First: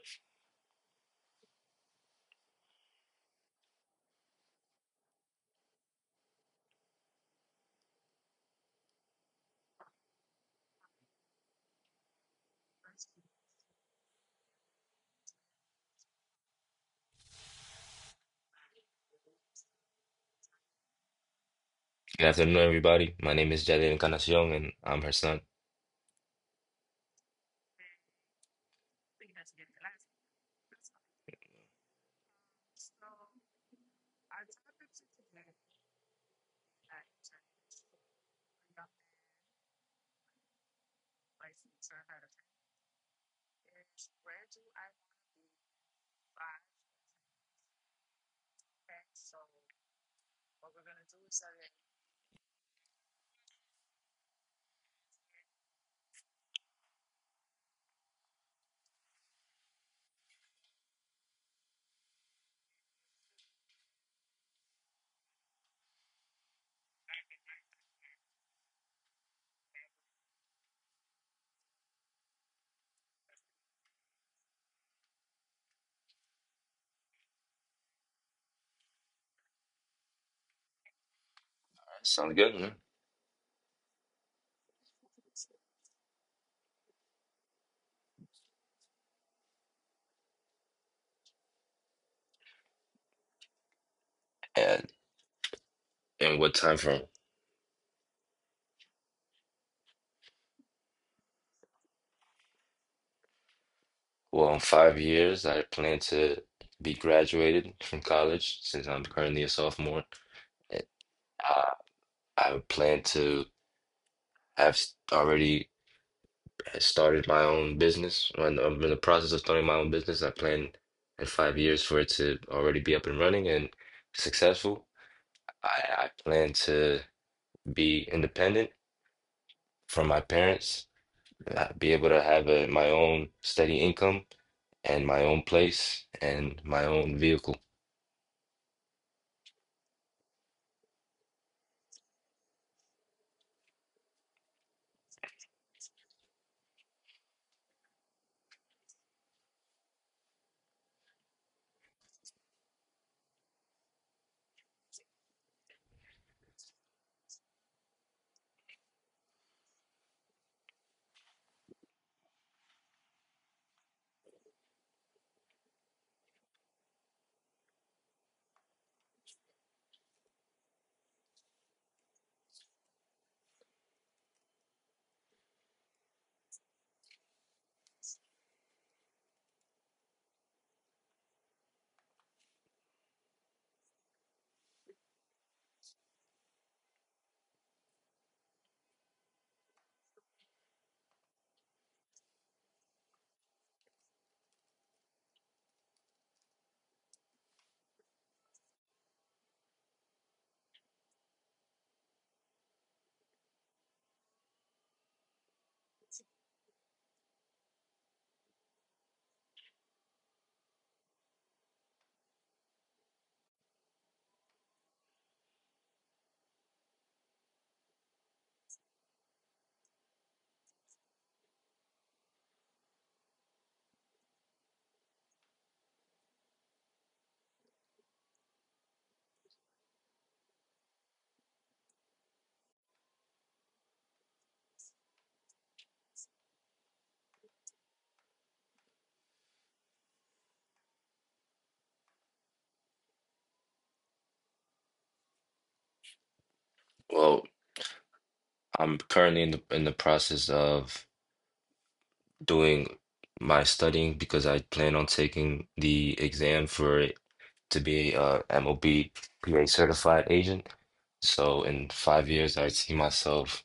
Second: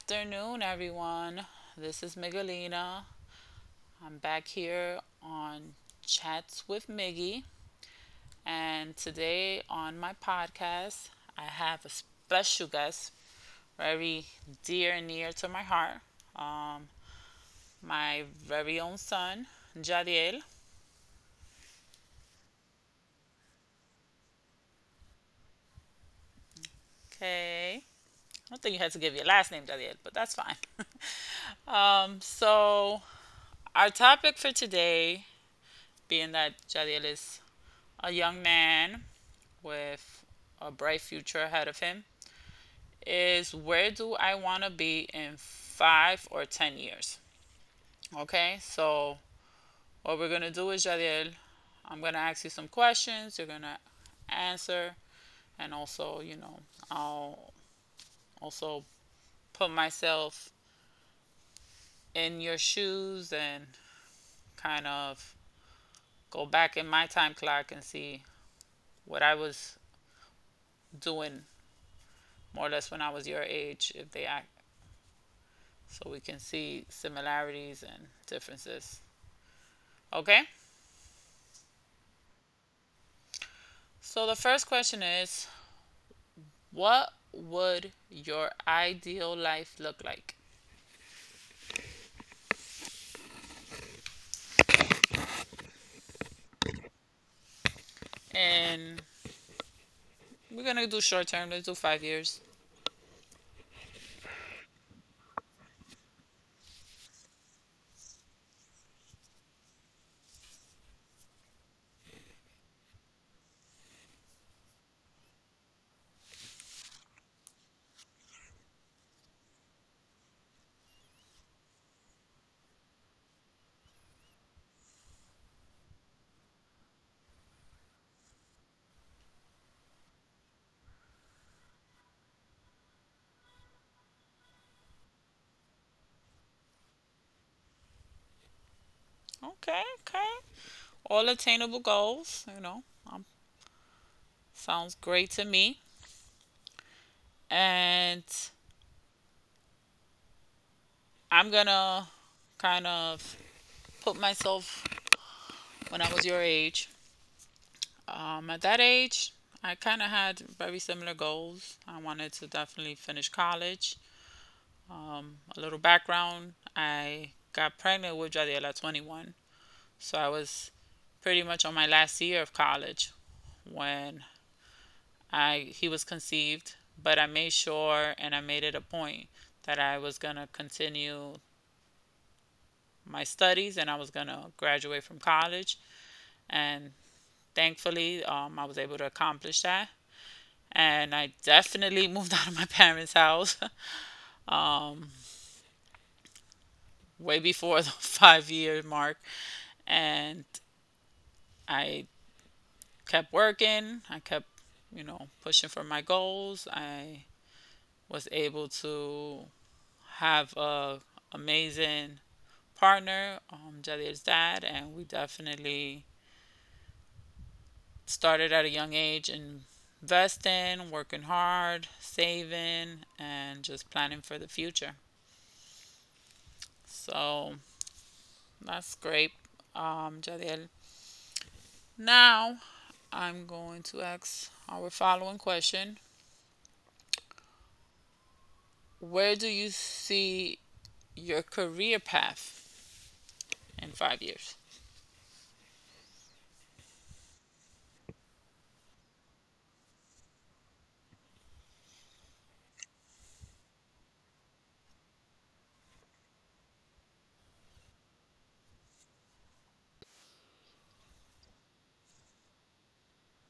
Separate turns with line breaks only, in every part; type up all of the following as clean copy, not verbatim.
afternoon, everyone. This is Miguelina. I'm back here on Chats with Miggy. And today on my podcast, I have a special guest, very dear and near to my heart. Um, my very own son, Jadiel.
Good afternoon, everybody. My name is Jedi Encarnacion, and I'm her son.
Okay. I don't think you had to give your last name, Jadiel, but that's fine. um, so, our topic for today, being that Jadiel is a young man with a bright future ahead of him, is, where do I want to be in five or 10 years? Okay, so what we're going to do is, Jadiel, I'm going to ask you some questions. You're going to answer. And also, you know, I'll also put myself in your shoes and kind of go back in my time clock and see what I was doing more or less when I was your age, if they act, so we can see similarities and differences. Okay?
Sounds good, man.
So the first question is, what would your ideal life look like?
And in what time frame?
And we're going to do short term, let's do 5 years.
Well, in 5 years, I plan to be graduated from college since I'm currently a sophomore. And, Uh, I plan to already started my own business. I'm in the process of starting my own business. I plan in 5 years for it to already be up and running and successful. I plan to be independent from my parents, be able to have my own steady income and my own place and my own vehicle.
Okay, okay. All attainable goals, you know, um, sounds great to me. And I'm going to kind of put myself when I was your age. At that age, I kind of had very similar goals. I wanted to definitely finish college. A little background: I got pregnant with Jadiel at 21. So I was pretty much on my last year of college when I he was conceived, but I made sure and I made it a point that I was going to continue my studies and I was going to graduate from college. And thankfully, I was able to accomplish that. And I definitely moved out of my parents' house way before the 5 year mark. And I kept working, I kept, you know, pushing for my goals. I was able to have a amazing partner, Jadir's dad, and we definitely started at a young age investing, working hard, saving, and just planning for the future. So that's great, Jadiel. Now, I'm going to ask our following question. Where do you see your career path in 5 years?
Well, I'm currently in the process of doing my studying because I plan on taking the exam for it to be a MOB PA certified agent. So in 5 years, I see myself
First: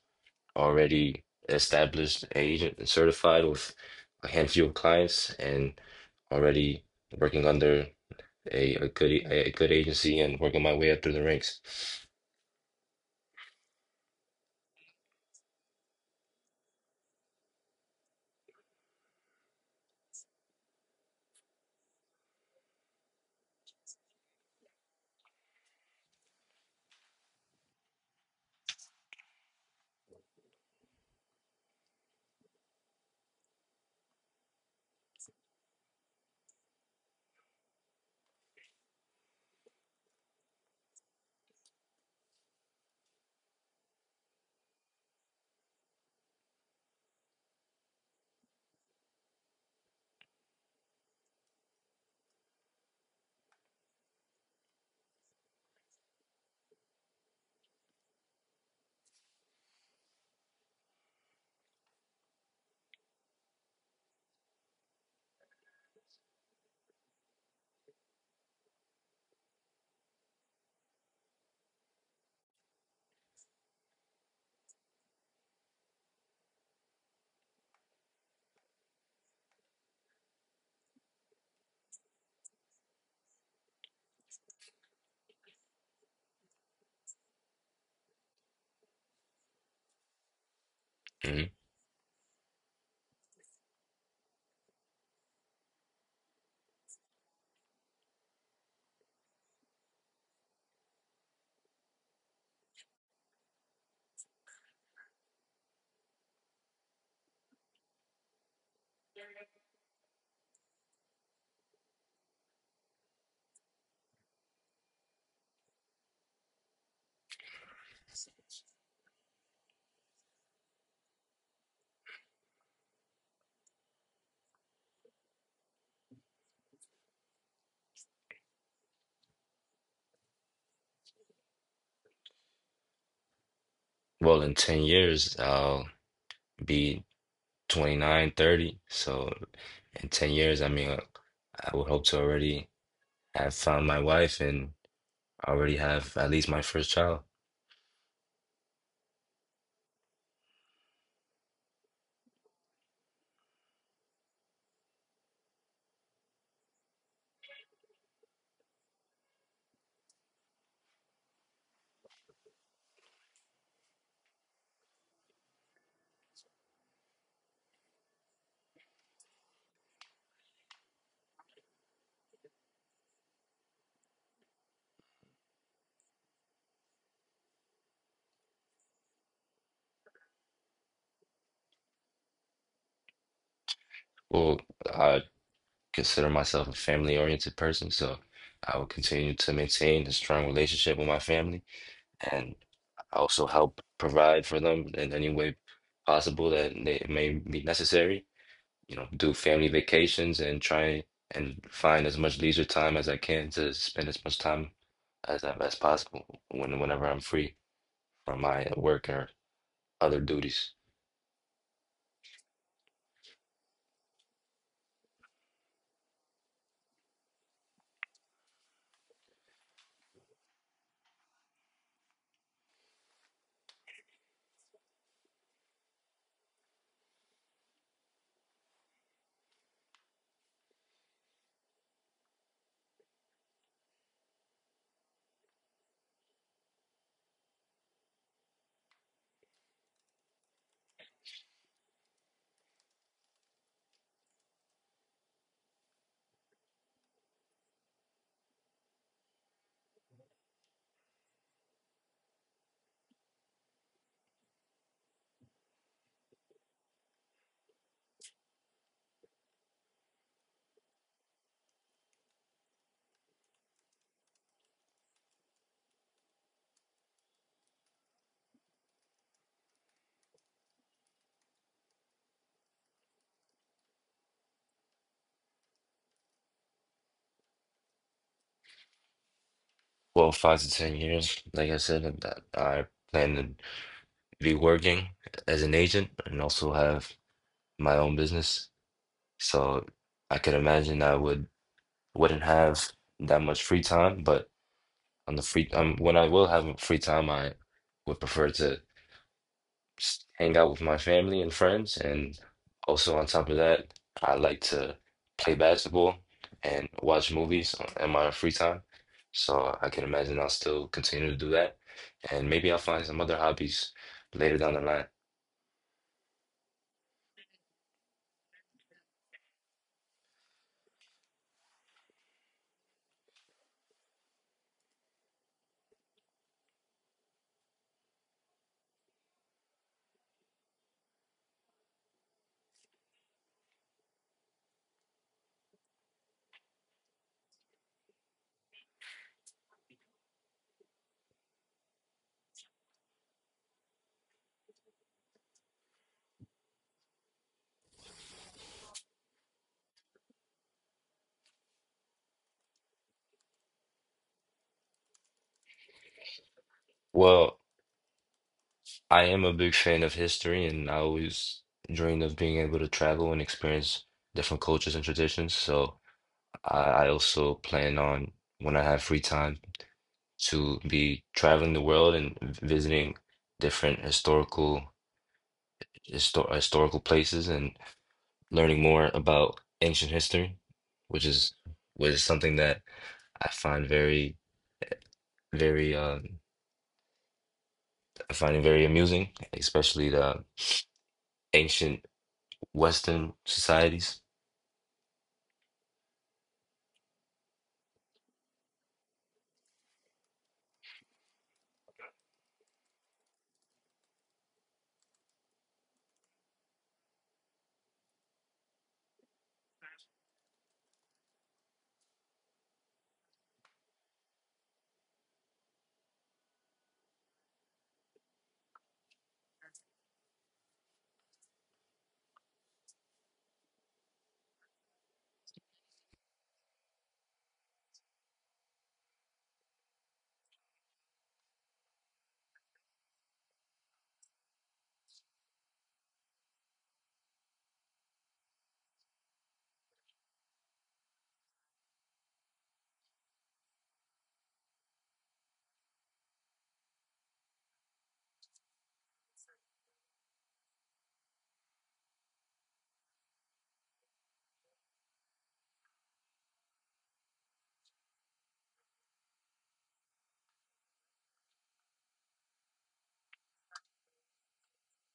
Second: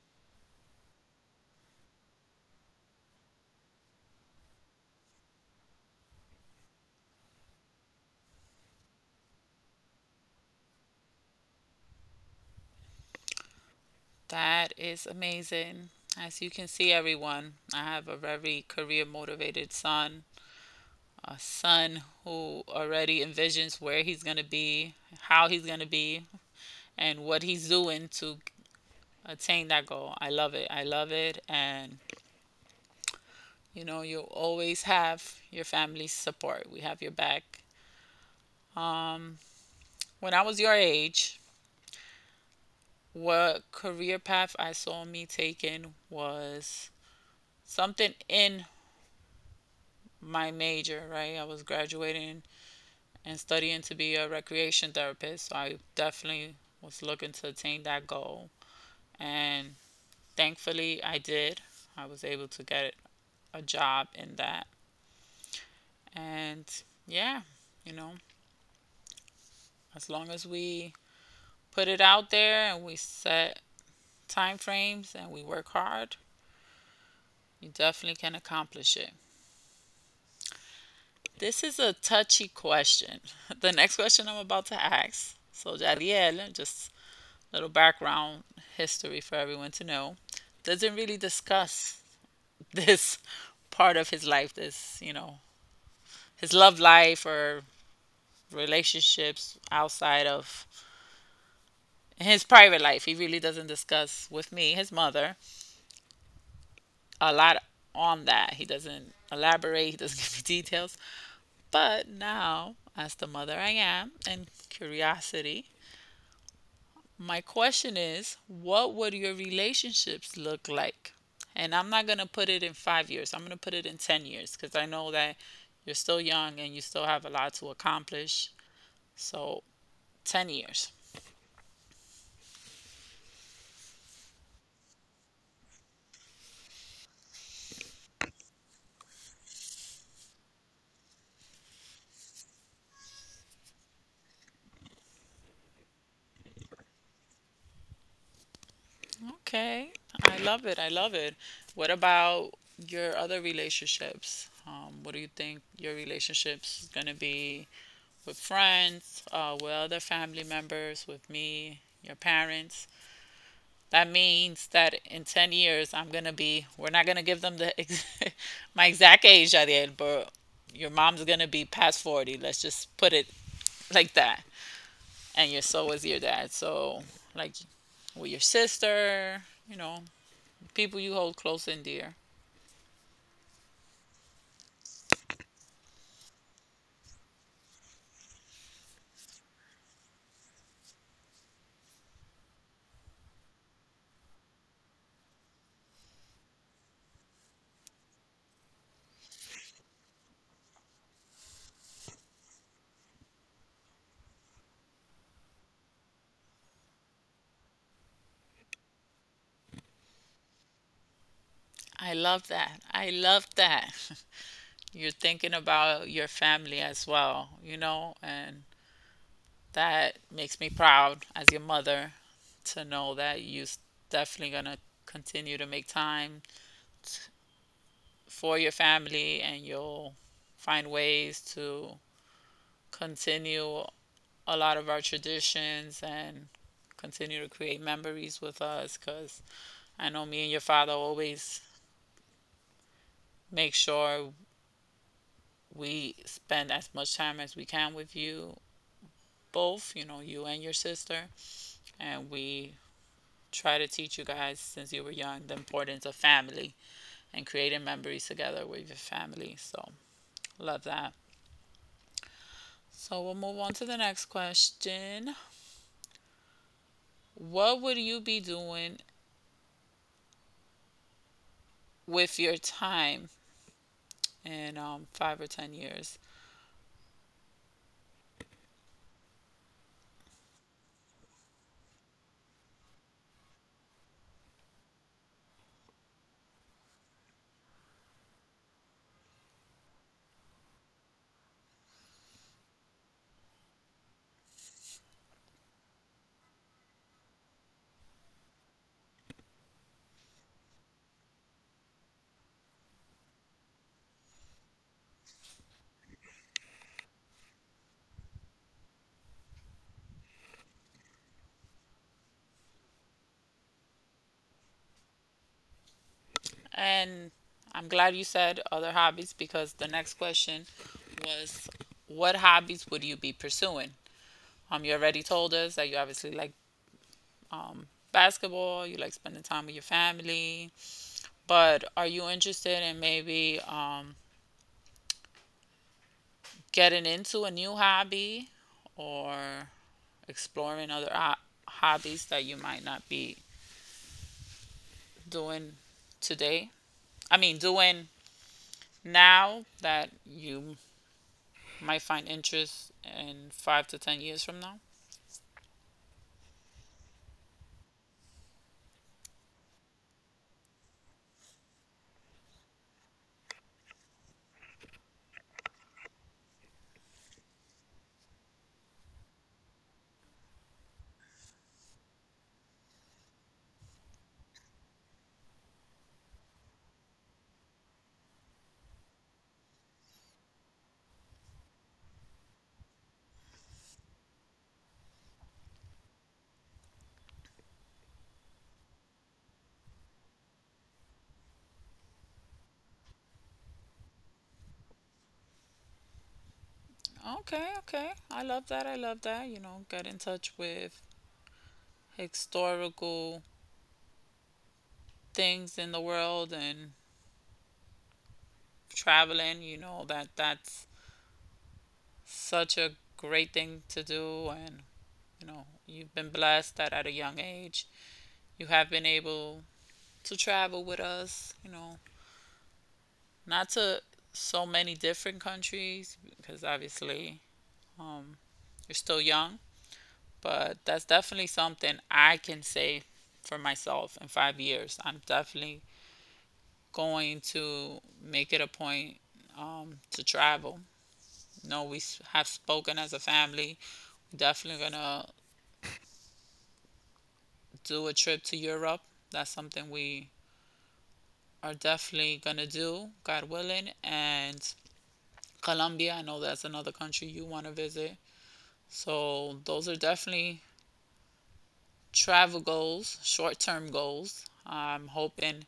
already established agent and certified with a handful of clients and already working under a good a good agency and working my way up through the ranks.
That is amazing. As you can see, everyone, I have a very career motivated son, a son who already envisions where he's going to be, how he's going to be, and what he's doing to attain that goal. I love it. I love it. And you know, you always have your family's support. We have your back. When I was your age, what career path I saw me taking was something in my major, right? I was graduating and studying to be a recreation therapist, so I definitely was looking to attain that goal. And thankfully, I did. I was able to get a job in that. And yeah, you know, as long as we put it out there and we set time frames and we work hard, you definitely can accomplish it. This is a touchy question. The next question I'm about to ask. So, Jadiel, just a little background history for everyone to know, doesn't really
Mhm.
discuss this part of his life, this, you know, his love life or relationships outside of his private life. He really doesn't discuss with me, his mother, a lot on that. He doesn't elaborate, he doesn't give me details. But now, as the mother I am, and curiosity, my question is, what would your relationships look like? And I'm not going to put it in 5 years. I'm going to put it in 10 years because I know that you're still young and you still have a lot to accomplish. So, 10 years.
Well, in 10 years, I'll be 29, 30. So in 10 years, I would hope to already have found my wife and already have at least my first child.
Okay. I love it. I love it. What about your other relationships? What do you think your relationships is going to be with friends, with other family members, with me, your parents? That means that in 10 years, I'm going to be, we're not going to give them the my exact age, Ariel, but your mom's going to be past 40. Let's just put it like that. And your so is your dad. So, like, with your sister, you know, people you hold close and dear.
Well, I consider myself a family-oriented person, so I will continue to maintain a strong relationship with my family and also help provide for them in any way possible that they may be necessary. You know, do family vacations and try and find as much leisure time as I can to spend as much time as possible when whenever I'm free from my work or other duties.
I love that. I love that. You're thinking about your family as well, you know, and that makes me proud as your mother to know that you're definitely going to continue to make time for your family and you'll find ways to continue a lot of our traditions and continue to create memories with us because I know me and your father always make sure we spend as much time as we can with you both, you know, you and your sister. And we try to teach you guys since you were young the importance of family and creating memories together with your family. So, love that. So, we'll move on to the next question. What would you be doing with your time in five or 10 years?
Well, 5 to 10 years, like I said, that I plan to be working as an agent and also have my own business. So I could imagine I would wouldn't have that much free time, but on the free when I will have free time, I would prefer to hang out with my family and friends. And also on top of that, I like to play basketball and watch movies in my free time. So I can imagine I'll still continue to do that. And maybe I'll find some other hobbies later down the line.
And I'm glad you said other hobbies because the next question was, what hobbies would you be pursuing? You already told us that you obviously like um, basketball, you like spending time with your family, but are you interested in maybe getting into a new hobby or exploring hobbies that you might not be doing today. I mean, doing now, that you might find interest in 5 to 10 years from now.
Well, I am a big fan of history and I always dreamed of being able to travel and experience different cultures and traditions. So I also plan on when I have free time to be traveling the world and visiting different historical places and learning more about ancient history, which is something that I find very I find it very amusing, especially the ancient Western societies.
Okay, okay. I love that. I love that. You know, get in touch with historical things in the world and traveling, you know, that that's such a great thing to do, and you know, you've been blessed that at a young age you have been able to travel with us, you know, not to so many different countries because obviously um, you're still young, but that's definitely something I can say for myself in 5 years. I'm definitely going to make it a point to travel. No, we have spoken as a family. We're definitely gonna do a trip to Europe. That's something we are definitely gonna do, God willing, and Colombia, I know that's another country you want to visit. So those are definitely travel goals, short-term goals. I'm hoping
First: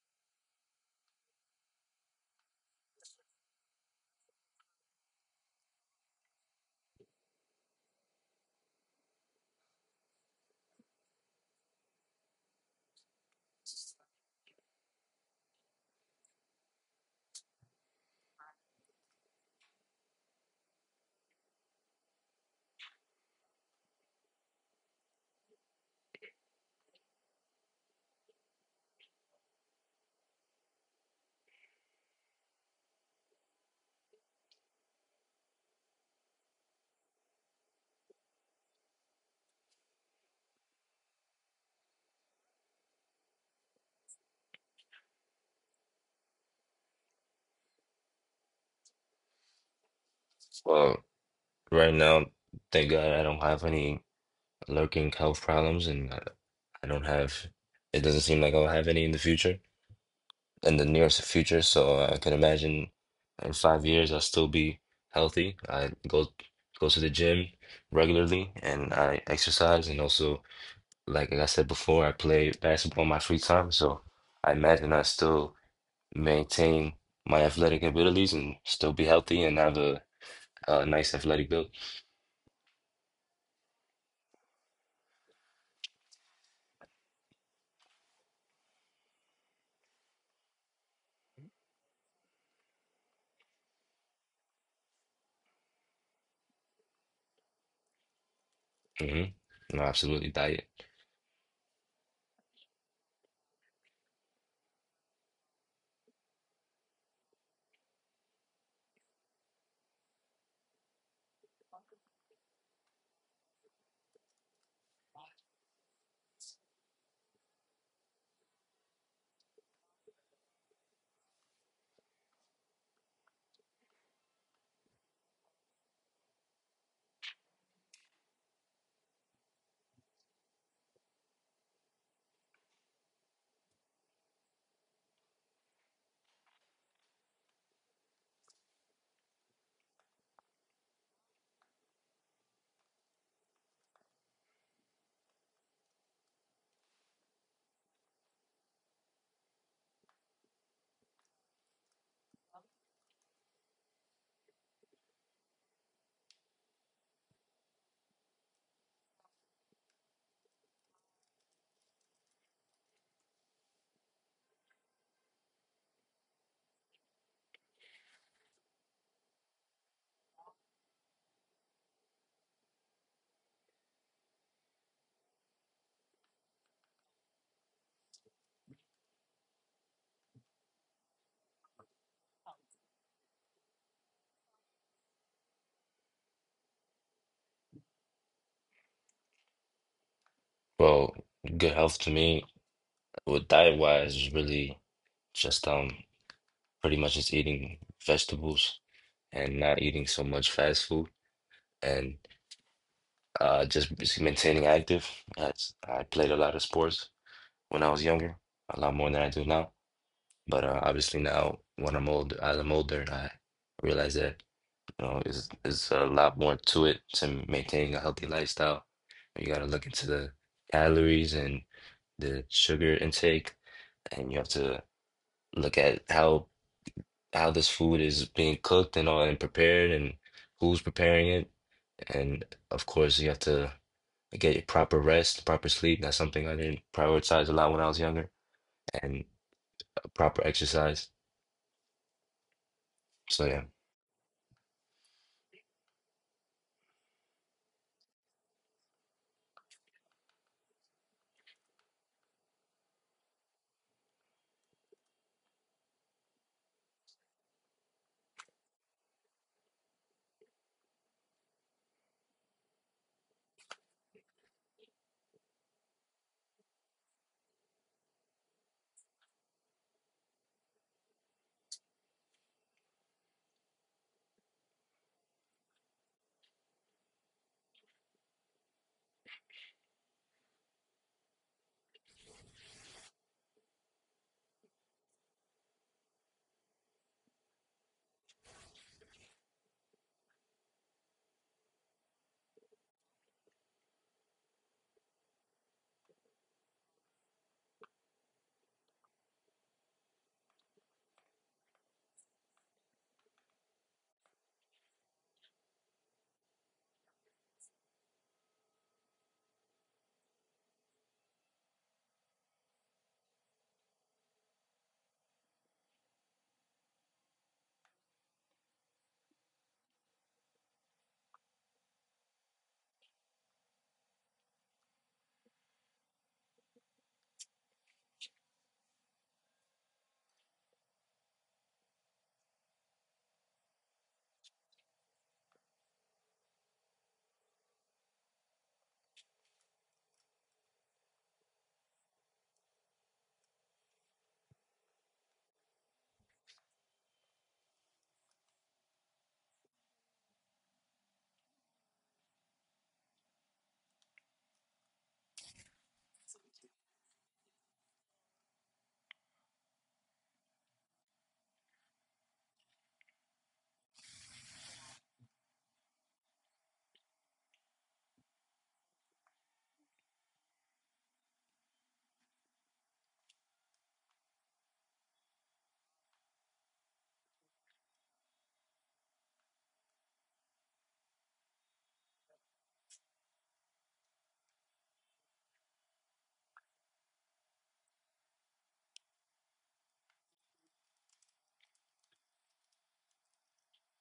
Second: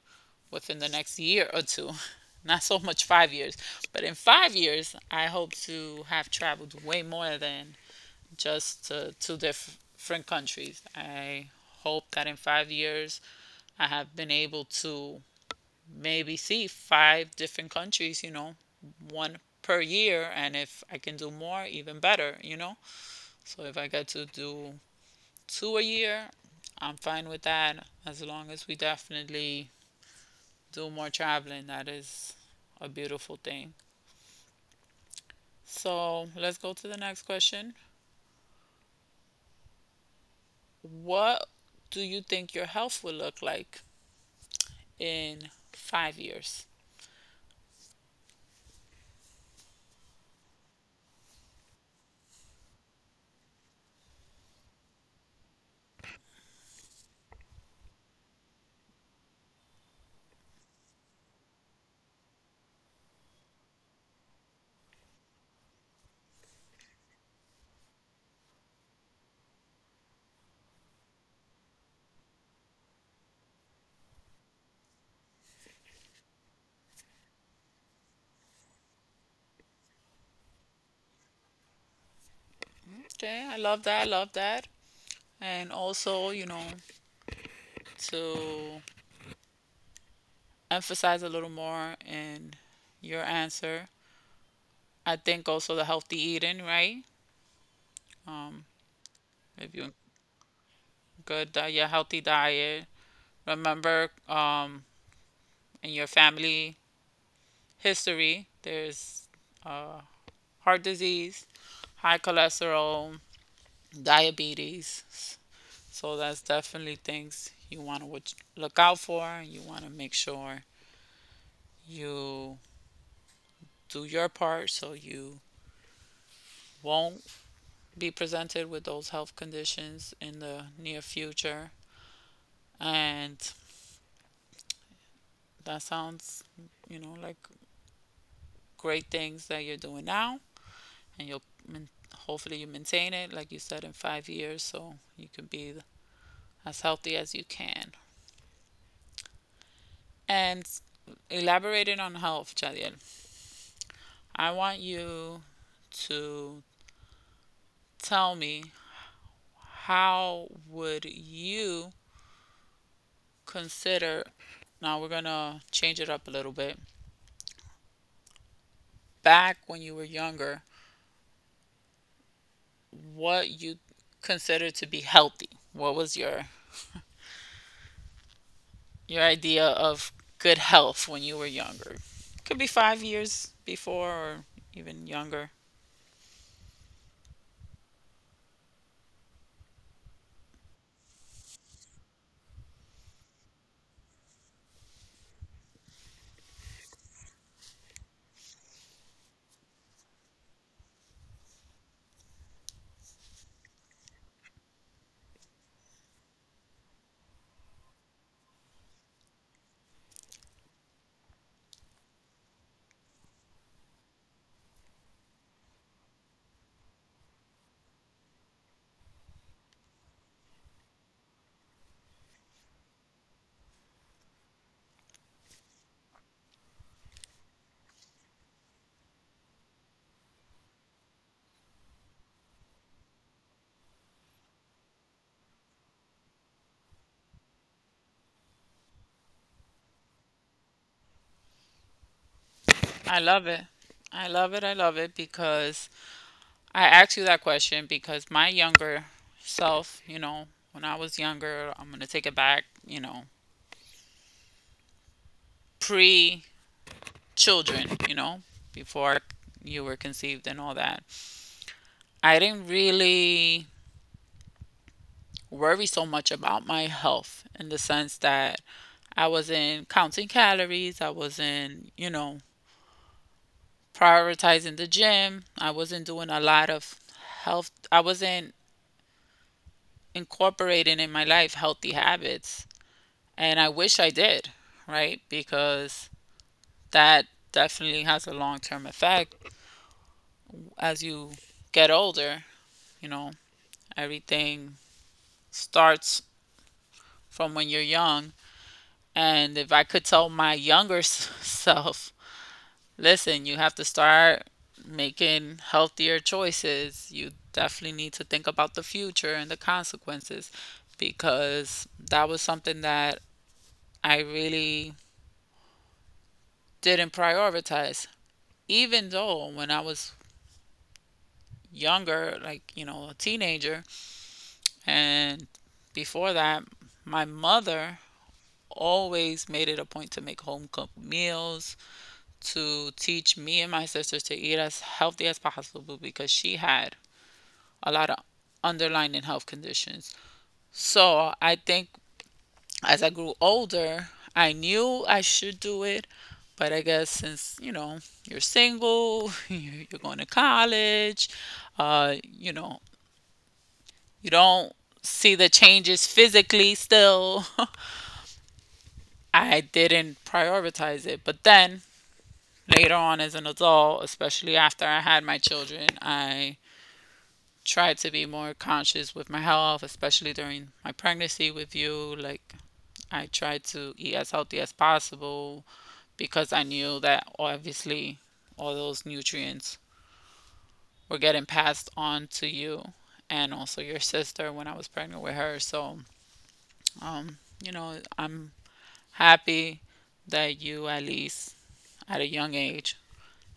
within the next year or two. Not so much 5 years, but in 5 years I hope to have traveled way more than just to two different countries. I hope that in 5 years I have been able to maybe see five different countries, you know, one per year. And if I can do more, even better, you know? So if I get to do two a year, I'm fine with that as long as we definitely do more traveling. That is a beautiful thing. So let's go to the next question. What do you think your health will look like in 5 years?
Well, right now, thank God I don't have any lurking health problems, and I don't have. it doesn't seem like I'll have any in the future, in the nearest future. So I can imagine in 5 years I'll still be healthy. I go to the gym regularly and I exercise and also like I said before, I play basketball in my free time. So I imagine I still maintain my athletic abilities and still be healthy and have a nice athletic build.
Okay, I love that. I love that. And also, you know, to emphasize a little more in your answer. I think also the healthy eating, right? Um,
Hmm. No,
if you
absolutely diet.
your healthy diet, remember, in your family history, there's heart disease, high cholesterol, diabetes. So that's definitely things you want to look out for. You want to make sure you do your part so you won't be presented with those health conditions in the near future. And that sounds, you know, like great things that you're doing now. And you'll main- hopefully you maintain it, like you said, in 5 years so you can be as healthy as you can. And elaborating on health, Jadiel, I want you to tell me, how would you consider, now we're gonna change it up a little bit. Back when you were younger, what you considered to be healthy? What was your idea of good health when you were younger. Could be 5 years before or even younger.
Well, good health to me with diet wise is really just pretty much just eating vegetables and not eating so much fast food and, maintaining active. That's, I played a lot of sports when I was younger, a lot more than I do now. But obviously now, as I'm older, I realize that, you know, is a lot more to it to maintaining a healthy lifestyle. You got to look into the calories and the sugar intake, and you have to look at how this food is being cooked and all and prepared and who's preparing it. And of course, you have to get your proper rest, proper sleep. That's something I didn't prioritize a lot when I was younger, and proper exercise. So
I
yeah.
love it. I love it. I love it because I asked you that question because my younger self, you know, when I was younger, I'm going to take it back, you know, pre children, you know, before you were conceived and all that. I didn't really worry so much about my health in the sense that I wasn't counting calories, I wasn't, you know, prioritizing the gym. I wasn't doing a lot of health, I wasn't incorporating in my life healthy habits. And I wish I did, right? Because that definitely has a long term effect. As you get older, you know, everything starts from when you're young. And if I could tell my younger self, listen, you have to start making healthier choices. You definitely need to think about the future and the consequences because that was something that I really didn't prioritize. Even though when I was younger, like, you know, a teenager, and before that, my mother always made it a point to make home cooked meals, to teach me and my sisters to eat as healthy as possible because she had a lot of underlying health conditions. So I think as I grew older, I knew I should do it. But I guess since, you know, you're single, you're going to college, you know, you don't see the changes physically still. I didn't prioritize it. But then later on as an adult, especially after I had my children, I tried to be more conscious with my health, especially during my pregnancy with you. Like I tried to eat as healthy as possible because I knew that obviously all those nutrients were getting passed on to you and also your sister when I was pregnant with her. So, um, you know, I'm happy that you at least at a young age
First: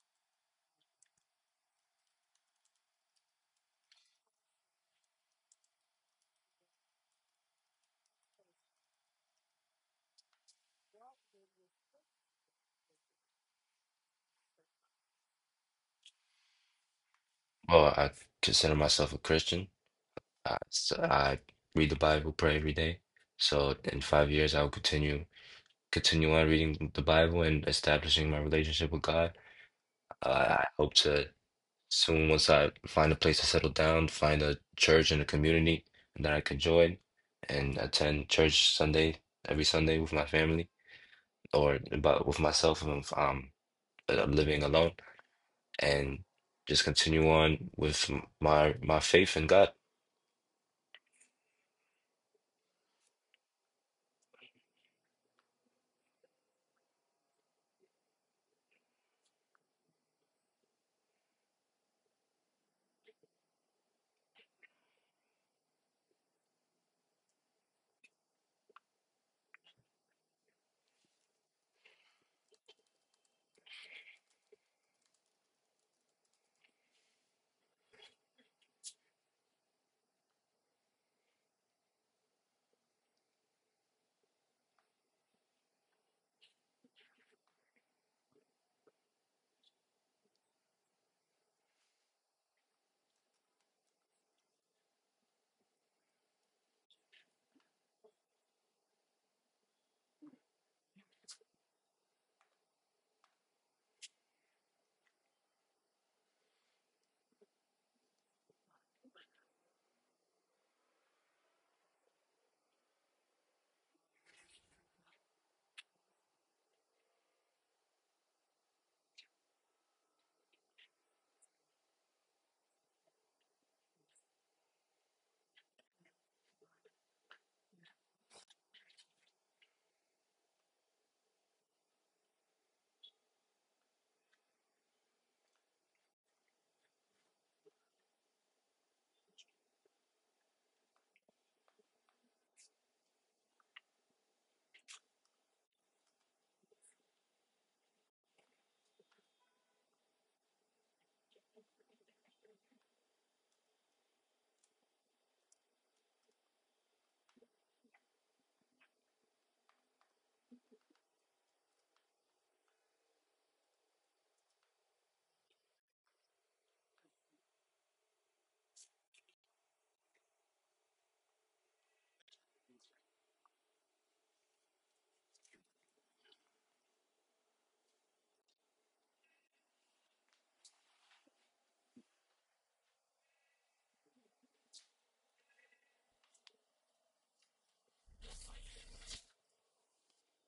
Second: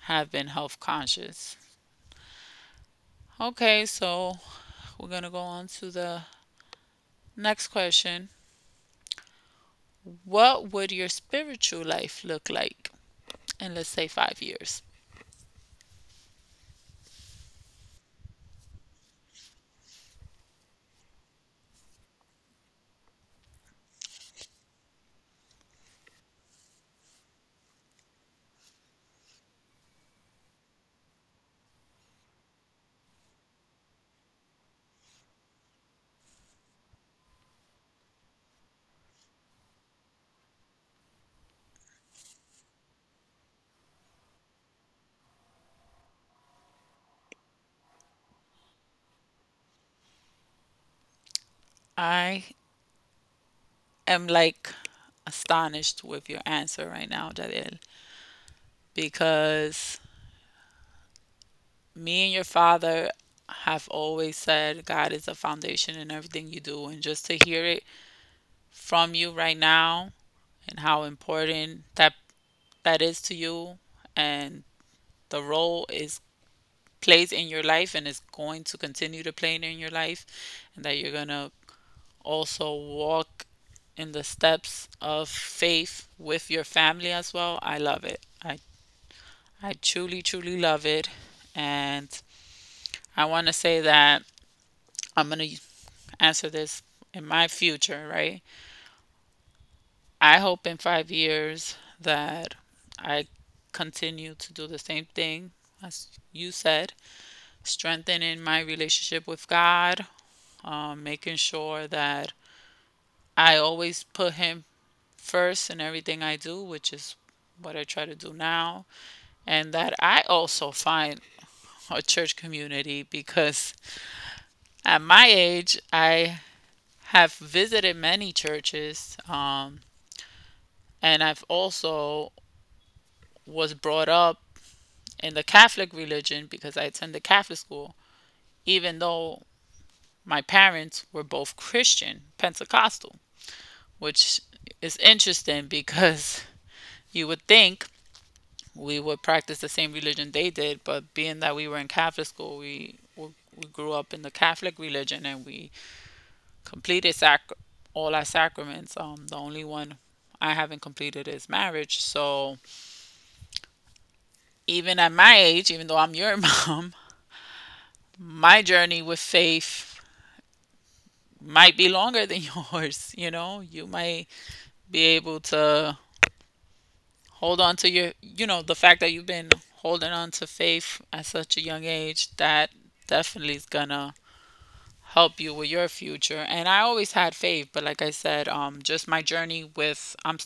have been health conscious. Okay, so we're going to go on to the next question. What would your spiritual life look like in, let's say, 5 years?
Well, I consider myself a Christian. So I read the Bible, pray every day. So in 5 years, I will continue on reading the Bible and establishing my relationship with God. Uh, I hope to. Soon, once I find a place to settle down, find a church in the community that I can join and attend church Sunday, every Sunday with my family or but with myself if I'm, living alone and just continue on with my my faith in God.
I am like astonished with your answer right now, Jadiel, because me and your father have always said God is the foundation in everything you do, and just to hear it from you right now and how important that is to you and the role is plays in your life and is going to continue to play in your life and that you're going to also walk in the steps of faith with your family as well. I love it. I truly, truly love it. And I want to say that I'm going to answer this in my future, right? I hope in 5 years that I continue to do the same thing as you said, strengthening my relationship with God, making sure that I always put Him first in everything I do, which is what I try to do now, and that I also find a church community, because at my age, I have visited many churches, and I've also was brought up in the Catholic religion because I attended Catholic school, even though my parents were both Christian, Pentecostal, which is interesting because you would think we would practice the same religion they did, but being that we were in Catholic school, we grew up in the Catholic religion and we completed sac all our sacraments. The only one I haven't completed is marriage. So even at my age, even though I'm your mom, my journey with faith might be longer than yours. You know, you might be able to hold on to your, you know, the fact that you've been holding on to faith at such a young age. That definitely is gonna help you with your future. And I always had faith, but like I said, just my journey with I'm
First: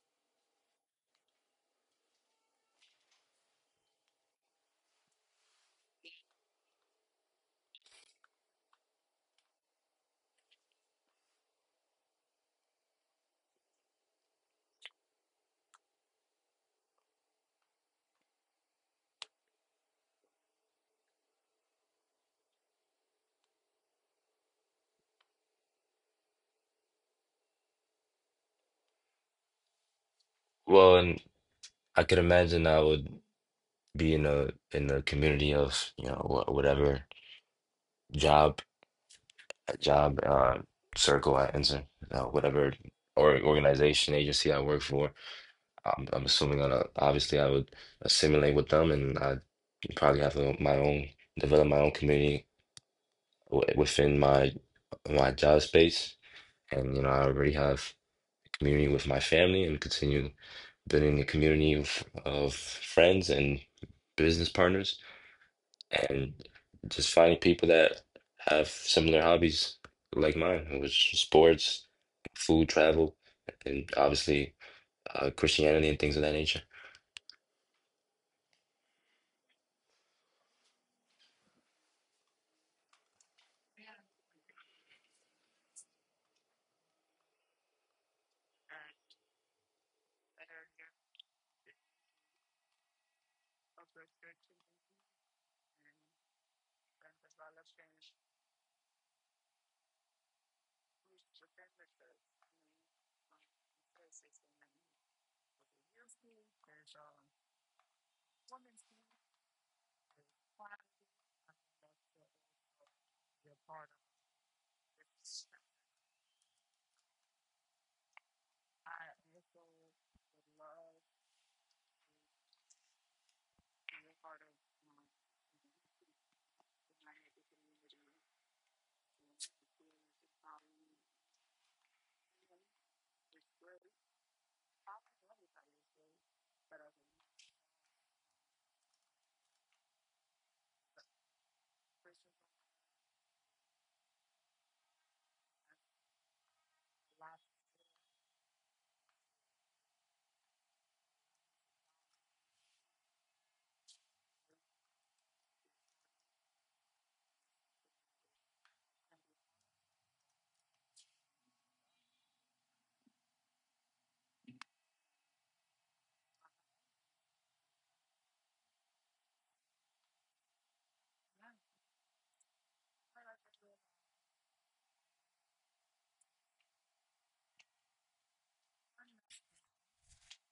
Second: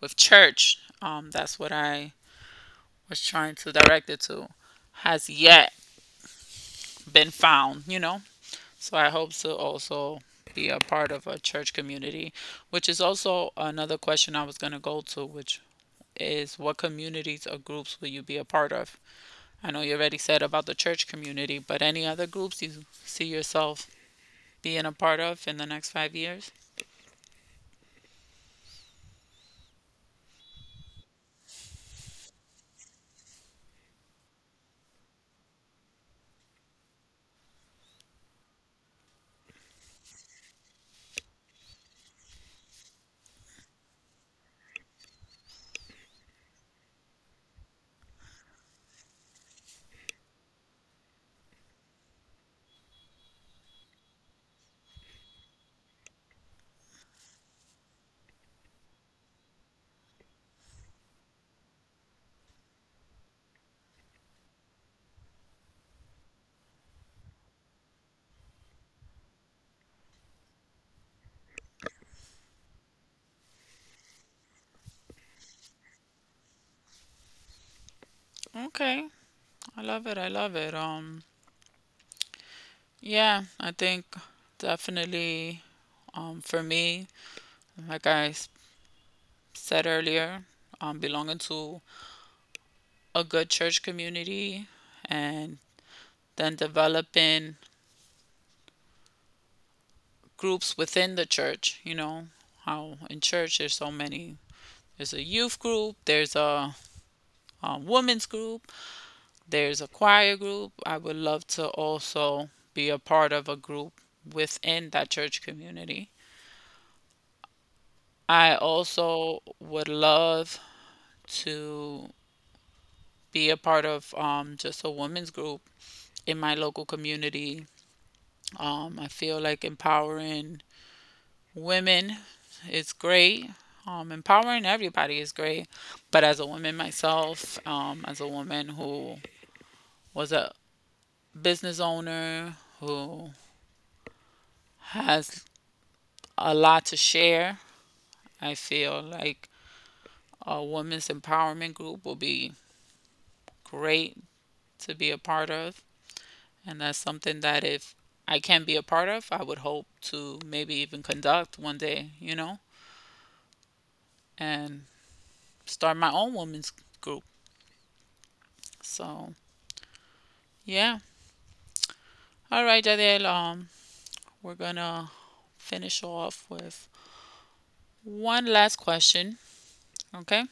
with church, that's what I was trying to direct it to, has yet been found, you know? So I hope to also be a part of a church community, which is also another question I was going to go to, which is, what communities or groups will you be a part of? I know you already said about the church community, but any other groups you see yourself being a part of in the next 5 years?
Well, and I could imagine I would be in a community of, you know, wh whatever job job circle I enter, whatever or organization agency I work for. I'm assuming that, obviously I would assimilate with them, and I'd probably have a, my own develop my own community w within my my job space, and you know I already have community with my family, and continue building a community of friends and business partners, and just finding people that have similar hobbies like mine, which is sports, food, travel, and obviously, Christianity and things of that nature.
Okay, I love it. I love it. Yeah, I think definitely for me, like said earlier, belonging to a good church community and then developing groups within the church, you know, how in church there's so many. There's a youth group, there's a, women's group, there's a choir group. I would love to also be a part of a group within that church community. I also would love to be a part of just a women's group in my local community. I feel like empowering women is great. Empowering everybody is great. But as a woman myself, as a woman who was a business owner, who has a lot to share, I feel like a women's empowerment group will be great to be a part of. And that's something that if I can be a part of, I would hope to maybe even conduct one day, you know? And start my own women's group. So, yeah. All right, Jadiel, we're gonna finish off with one last question, okay?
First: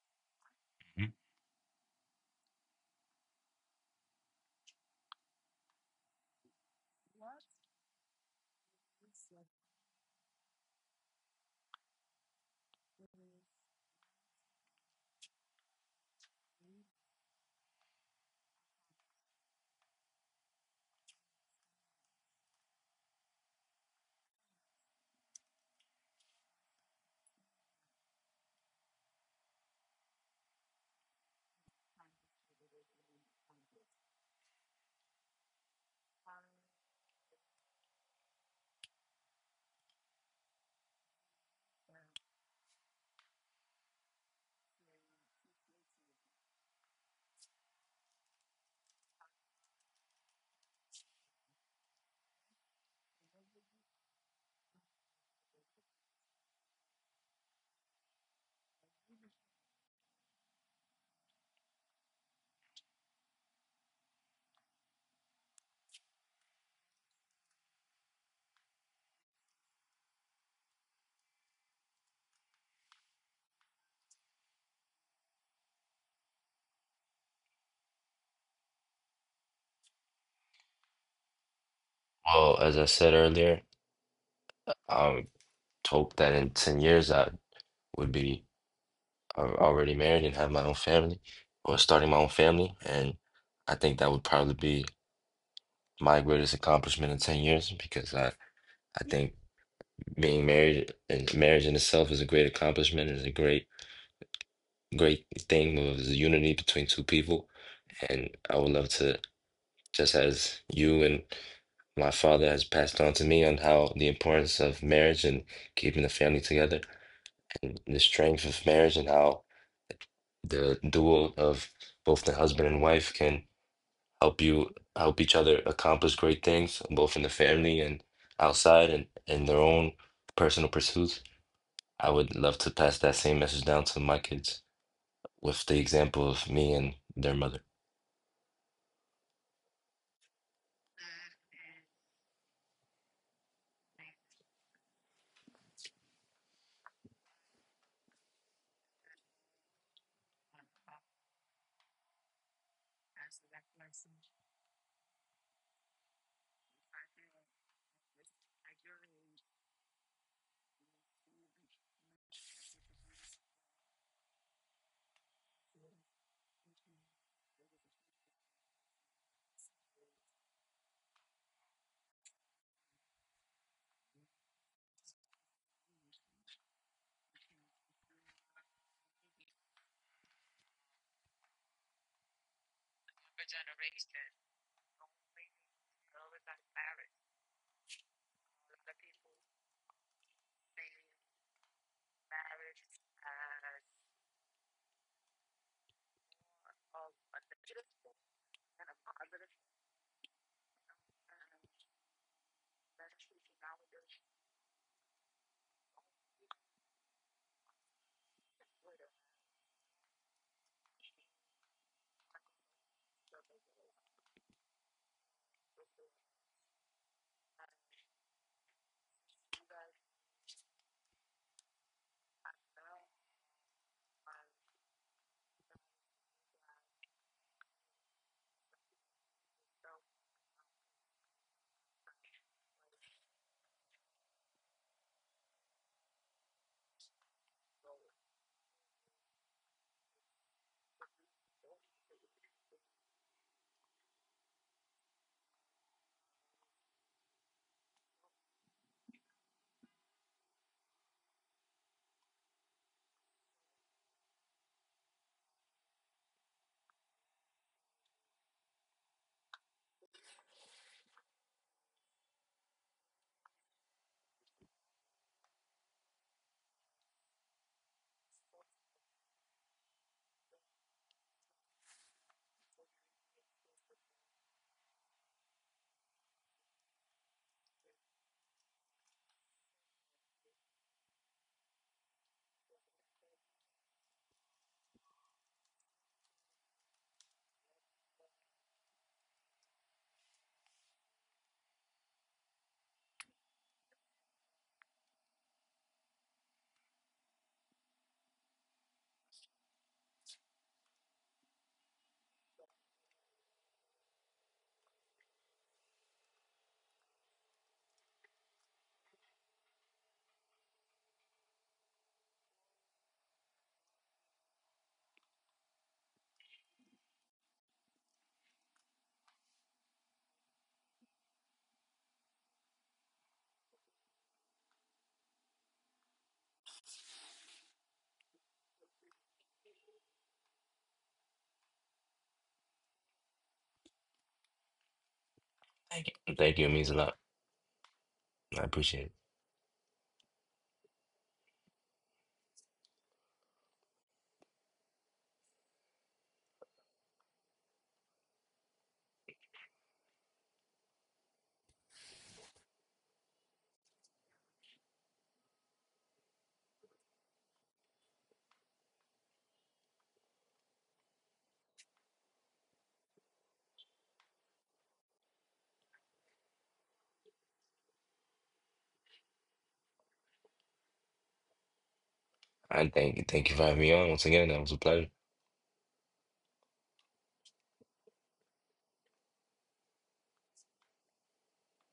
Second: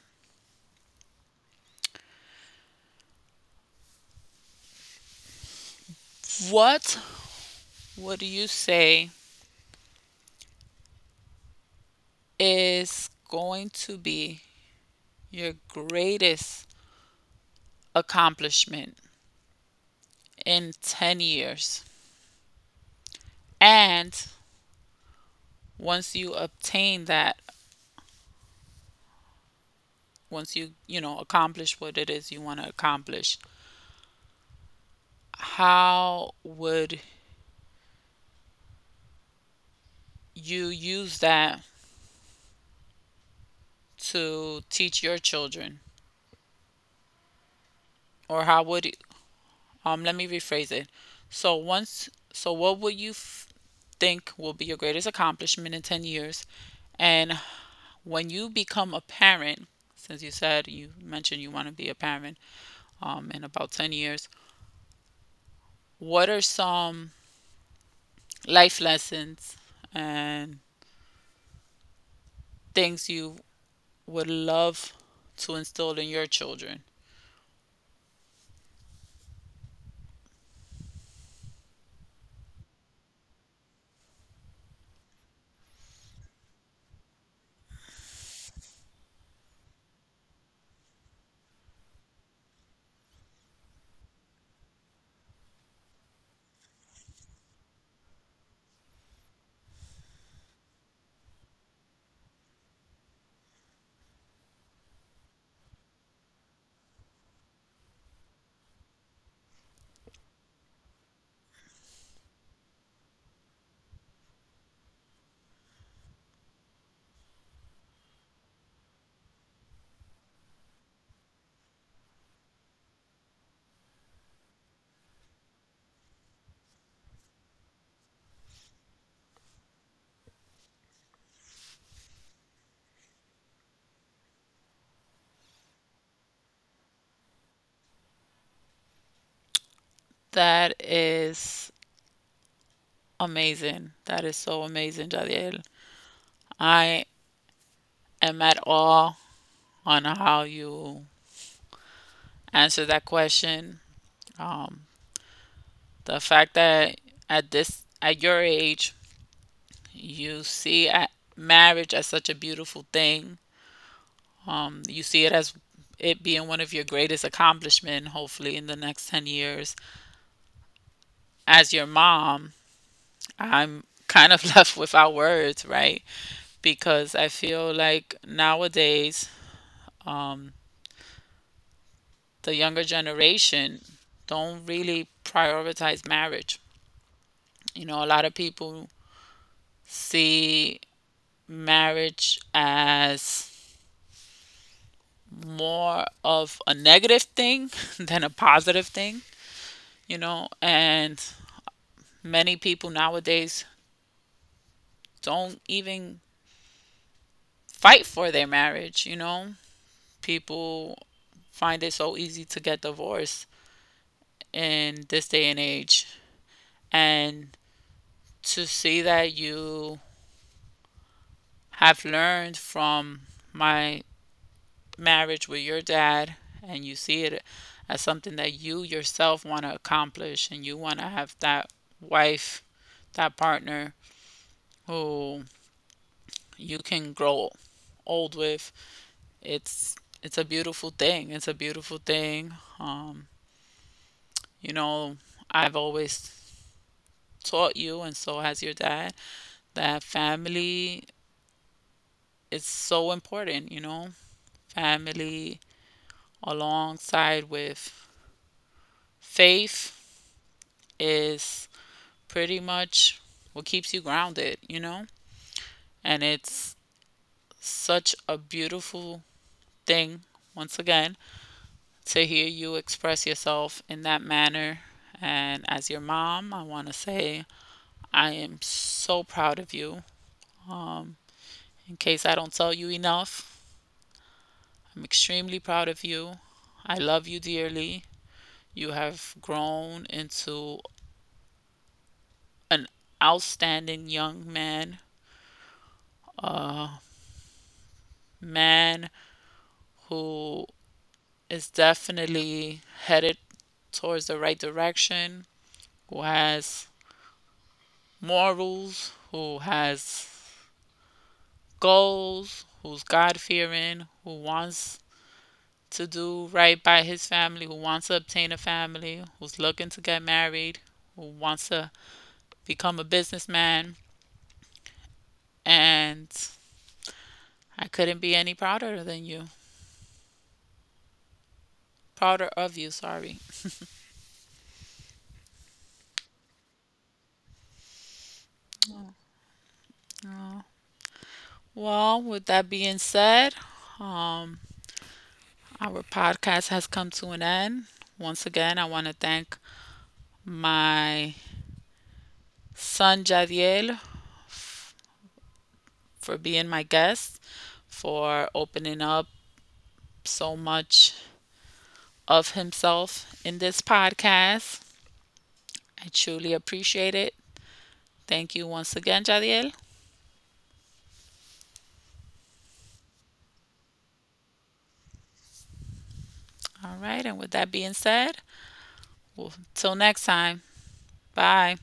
What would you say is going to be your greatest accomplishment in 10 years? And once you obtain that, once you, you know, accomplish what it is you want to accomplish, how would you use that to teach your children? Or how would you, let me rephrase it. So once so what would think will be your greatest accomplishment in 10 years, and when you become a parent, since you said, you mentioned you want to be a parent, in about 10 years, what are some life lessons and things you would love to instill in your children?
Well, as I said earlier, I hope that in 10 years I would be already married and have my own family or starting my own family. And I think that would probably be my greatest accomplishment in 10 years because I think being married and marriage in itself is a great accomplishment, is a great, great thing of the unity between two people. And I would love to, just as you and my father has passed on to me on how the importance of marriage and keeping the family together, the strength of marriage and how the duo of both the husband and wife can help you help each other accomplish great things, both in the family and outside and in their own personal pursuits. I would love to pass that same message down to my kids with the example of me and their mother.
That is amazing. That is so amazing, Jadiel. I am at all on how you answer that question. Um, the fact that at this at your age, you see at marriage as such a beautiful thing. You see it as it being one of your greatest accomplishments. Hopefully, in the next 10 years, as your mom, I'm kind of left without words, right? Because I feel like nowadays, um, the younger generation don't really prioritize marriage. You know, a lot of people see marriage as more of a negative thing than a positive thing, you know, and many people nowadays don't even fight for their marriage, you know. People find it so easy to get divorced in this day and age. And to see that you have learned from my marriage with your dad and you see it as something that you yourself want to accomplish, and you want to have that wife, that partner who you can grow old with, it's it's a beautiful thing. It's a beautiful thing. Um, you know, I've always taught you and so has your dad that family is so important, you know. Family alongside with faith is pretty much what keeps you grounded, you know? And it's such a beautiful thing, once again, to hear you express yourself in that manner. And as your mom, I want to say I am so proud of you. In case I don't tell you enough, I'm extremely proud of you. I love you dearly. You have grown into an outstanding young man who is definitely headed towards the right direction, who has morals, who has goals, who's God fearing, who wants to do right by his family, who wants to obtain a family, who's looking to get married, who wants to become a businessman. And I couldn't be any prouder than you. Prouder of you, sorry.
Thank you. Thank you. It means a lot. I appreciate it.
Uh, Well, with that being said, um. Our podcast has come to an end. Once again, I want to thank my son Jadiel for being my guest, for opening up so much of himself in this podcast. I truly appreciate it. Thank you once again, Jadiel.
And thank you for having me on once again. That was a pleasure.
All right, and with that being said, well, till next time, bye.